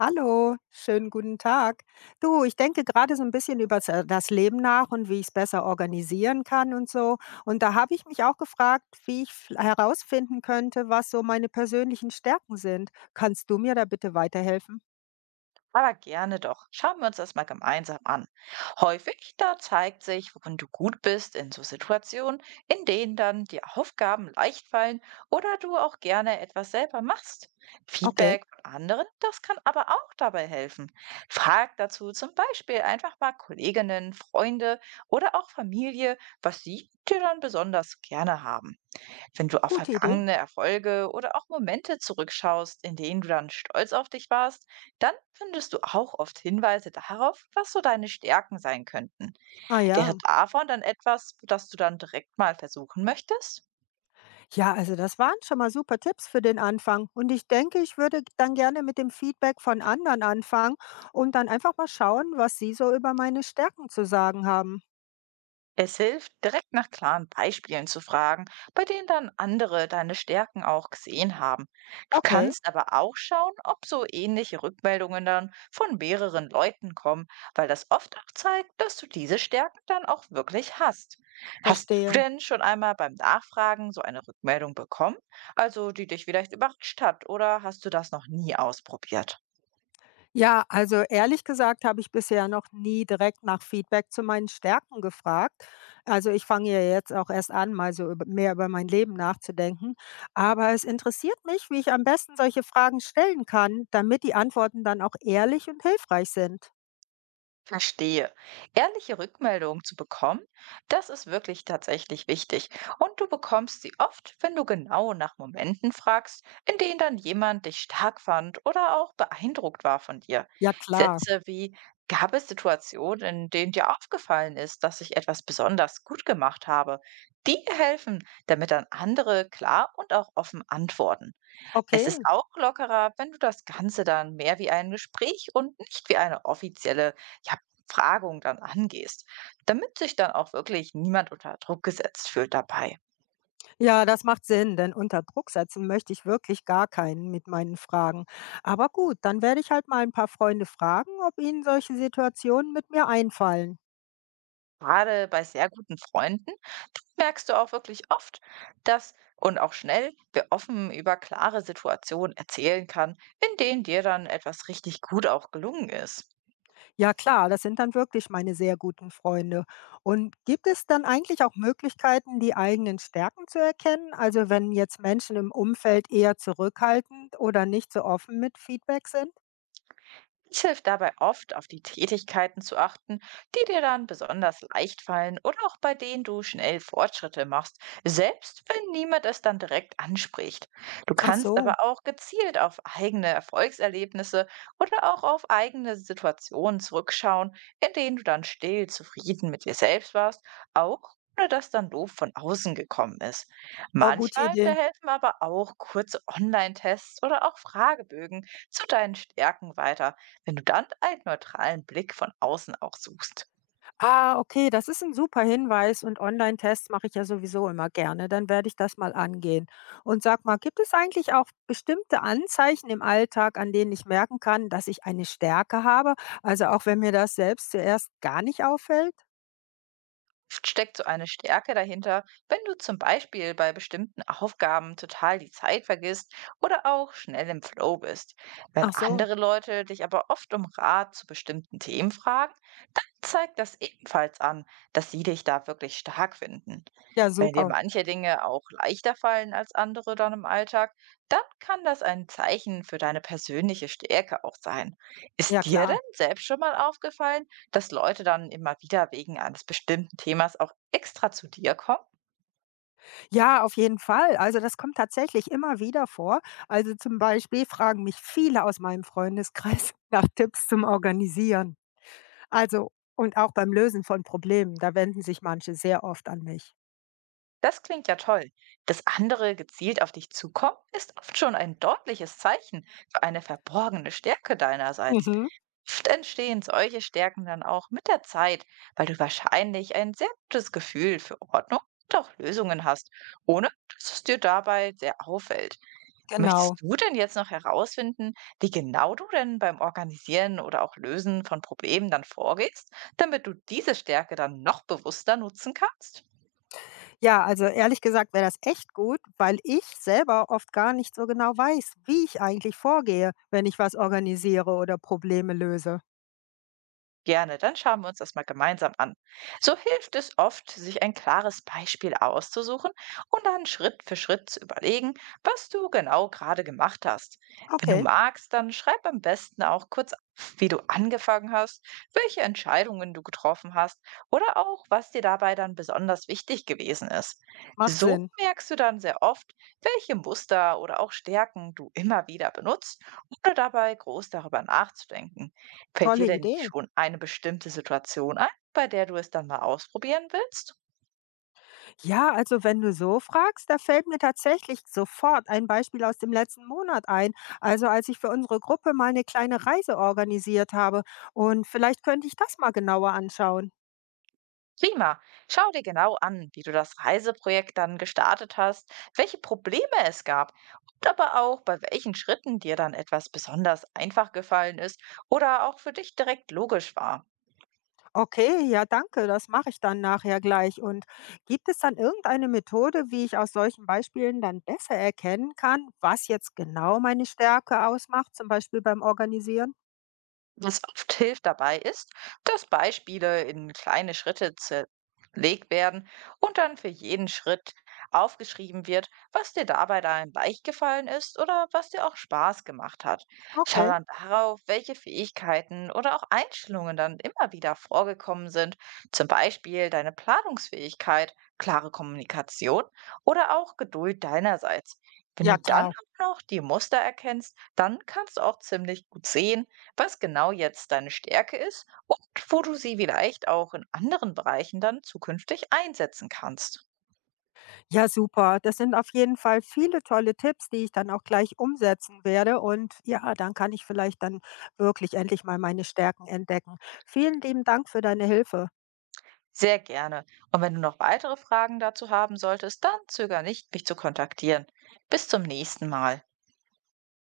Hallo, schönen guten Tag. Du, ich denke gerade so ein bisschen über das Leben nach und wie ich es besser organisieren kann und so. Und da habe ich mich auch gefragt, wie ich v herausfinden könnte, was so meine persönlichen Stärken sind. Kannst du mir da bitte weiterhelfen? Aber gerne doch. Schauen wir uns das mal gemeinsam an. Häufig, da zeigt sich, worin du gut bist in so Situationen, in denen dann die Aufgaben leicht fallen oder du auch gerne etwas selber machst. Okay, Feedback von anderen, das kann aber auch dabei helfen. Frag dazu zum Beispiel einfach mal Kolleginnen, Freunde oder auch Familie, was sie dir dann besonders gerne haben. Wenn du auf gute Idee. vergangene Erfolge oder auch Momente zurückschaust, in denen du dann stolz auf dich warst, dann findest du auch oft Hinweise darauf, was so deine Stärken sein könnten. Ah Wäre ja. davon dann etwas, das du dann direkt mal versuchen möchtest? Ja, also das waren schon mal super Tipps für den Anfang. Und ich denke, ich würde dann gerne mit dem Feedback von anderen anfangen und dann einfach mal schauen, was sie so über meine Stärken zu sagen haben. Es hilft, direkt nach klaren Beispielen zu fragen, bei denen dann andere deine Stärken auch gesehen haben. Du Okay, kannst aber auch schauen, ob so ähnliche Rückmeldungen dann von mehreren Leuten kommen, weil das oft auch zeigt, dass du diese Stärken dann auch wirklich hast. Hast du verstehe. denn schon einmal beim Nachfragen so eine Rückmeldung bekommen, also die dich vielleicht überrascht hat, oder hast du das noch nie ausprobiert? Ja, also ehrlich gesagt habe ich bisher noch nie direkt nach Feedback zu meinen Stärken gefragt. Also ich fange ja jetzt auch erst an, mal mehr über mein Leben nachzudenken. Aber es interessiert mich, wie ich am besten solche Fragen stellen kann, damit die Antworten dann auch ehrlich und hilfreich sind. Verstehe. Ehrliche Rückmeldungen zu bekommen, das ist wirklich tatsächlich wichtig. Und du bekommst sie oft, wenn du genau nach Momenten fragst, in denen dann jemand dich stark fand oder auch beeindruckt war von dir. Ja klar. Sätze wie, gab es Situationen, in denen dir aufgefallen ist, dass ich etwas besonders gut gemacht habe? Die helfen, damit dann andere klar und auch offen antworten. Es Okay. ist auch lockerer, wenn du das Ganze dann mehr wie ein Gespräch und nicht wie eine offizielle, ja, Befragung dann angehst, damit sich dann auch wirklich niemand unter Druck gesetzt fühlt dabei. Ja, das macht Sinn, denn unter Druck setzen möchte ich wirklich gar keinen mit meinen Fragen. Aber gut, dann werde ich halt mal ein paar Freunde fragen, ob ihnen solche Situationen mit mir einfallen. Gerade bei sehr guten Freunden merkst du auch wirklich oft, dass und auch schnell, wer offen über klare Situationen erzählen kann, in denen dir dann etwas richtig gut auch gelungen ist. Ja klar, das sind dann wirklich meine sehr guten Freunde. Und gibt es dann eigentlich auch Möglichkeiten, die eigenen Stärken zu erkennen? Also wenn jetzt Menschen im Umfeld eher zurückhaltend oder nicht so offen mit Feedback sind? Es hilft dabei oft, auf die Tätigkeiten zu achten, die dir dann besonders leicht fallen oder auch bei denen du schnell Fortschritte machst, selbst wenn niemand es dann direkt anspricht. Du Ach kannst so, aber auch gezielt auf eigene Erfolgserlebnisse oder auch auf eigene Situationen zurückschauen, in denen du dann still zufrieden mit dir selbst warst, auch ohne dass dann Lob von außen gekommen ist. oh, gute Manchmal, da Idee. helfen aber auch kurze Online-Tests oder auch Fragebögen zu deinen Stärken weiter, wenn du dann einen neutralen Blick von außen auch suchst. Ah, okay, das ist ein super Hinweis und Online-Tests mache ich ja sowieso immer gerne. Dann werde ich das mal angehen. Und sag mal, gibt es eigentlich auch bestimmte Anzeichen im Alltag, an denen ich merken kann, dass ich eine Stärke habe? Also auch wenn mir das selbst zuerst gar nicht auffällt? Oft steckt so eine Stärke dahinter, wenn du zum Beispiel bei bestimmten Aufgaben total die Zeit vergisst oder auch schnell im Flow bist. Wenn Ach so, andere Leute dich aber oft um Rat zu bestimmten Themen fragen, dann zeigt das ebenfalls an, dass sie dich da wirklich stark finden. ja Wenn dir super. manche Dinge auch leichter fallen als andere dann im Alltag, dann kann das ein Zeichen für deine persönliche Stärke auch sein. Ja Ist dir denn klar. selbst schon mal aufgefallen, dass Leute dann immer wieder wegen eines bestimmten Themas auch extra zu dir kommen, Ja, auf jeden Fall. Also das kommt tatsächlich immer wieder vor. Also zum Beispiel fragen mich viele aus meinem Freundeskreis nach Tipps zum Organisieren. Also und auch beim Lösen von Problemen, da wenden sich manche sehr oft an mich. das klingt ja toll. Dass andere gezielt auf dich zukommen, ist oft schon ein deutliches Zeichen für eine verborgene Stärke deinerseits. Mhm, Oft entstehen solche Stärken dann auch mit der Zeit, weil du wahrscheinlich ein sehr gutes Gefühl für Ordnung und auch Lösungen hast, ohne dass es dir dabei sehr auffällt. genau. Möchtest du denn jetzt noch herausfinden, wie genau du denn beim Organisieren oder auch Lösen von Problemen dann vorgehst, damit du diese Stärke dann noch bewusster nutzen kannst? Ja, also ehrlich gesagt wäre das echt gut, weil ich selber oft gar nicht so genau weiß, wie ich eigentlich vorgehe, wenn ich was organisiere oder Probleme löse. Gerne, dann schauen wir uns das mal gemeinsam an. So hilft es oft, sich ein klares Beispiel auszusuchen und dann Schritt für Schritt zu überlegen, was du genau gerade gemacht hast. Wenn du Okay, magst, dann schreib am besten auch kurz auf, wie du angefangen hast, welche Entscheidungen du getroffen hast oder auch, was dir dabei dann besonders wichtig gewesen ist. macht So Sinn. merkst du dann sehr oft, welche Muster oder auch Stärken du immer wieder benutzt, ohne dabei groß darüber nachzudenken. Fällt Tolle dir denn Idee. schon eine bestimmte Situation ein, bei der du es dann mal ausprobieren willst? Ja, also wenn du so fragst, da fällt mir tatsächlich sofort ein Beispiel aus dem letzten Monat ein. Also als ich für unsere Gruppe mal eine kleine Reise organisiert habe. Und vielleicht könnte ich das mal genauer anschauen. Prima. Schau dir genau an, wie du das Reiseprojekt dann gestartet hast, welche Probleme es gab und aber auch bei welchen Schritten dir dann etwas besonders einfach gefallen ist oder auch für dich direkt logisch war. Okay, ja, danke, das mache ich dann nachher gleich. Und gibt es dann irgendeine Methode, wie ich aus solchen Beispielen dann besser erkennen kann, was jetzt genau meine Stärke ausmacht, zum Beispiel beim Organisieren? Was oft hilft dabei ist, dass Beispiele in kleine Schritte zerlegt werden und dann für jeden Schritt aufgeschrieben wird, was dir dabei dann leicht gefallen ist oder was dir auch Spaß gemacht hat. Schau Okay, dann darauf, welche Fähigkeiten oder auch Einstellungen dann immer wieder vorgekommen sind, zum Beispiel deine Planungsfähigkeit, klare Kommunikation oder auch Geduld deinerseits. Wenn ja du dann klar. auch noch die Muster erkennst, dann kannst du auch ziemlich gut sehen, was genau jetzt deine Stärke ist und wo du sie vielleicht auch in anderen Bereichen dann zukünftig einsetzen kannst. Ja, super. Das sind auf jeden Fall viele tolle Tipps, die ich dann auch gleich umsetzen werde. Und ja, dann kann ich vielleicht dann wirklich endlich mal meine Stärken entdecken. Vielen lieben Dank für deine Hilfe. Sehr gerne. Und wenn du noch weitere Fragen dazu haben solltest, dann zöger nicht, mich zu kontaktieren. Bis zum nächsten Mal.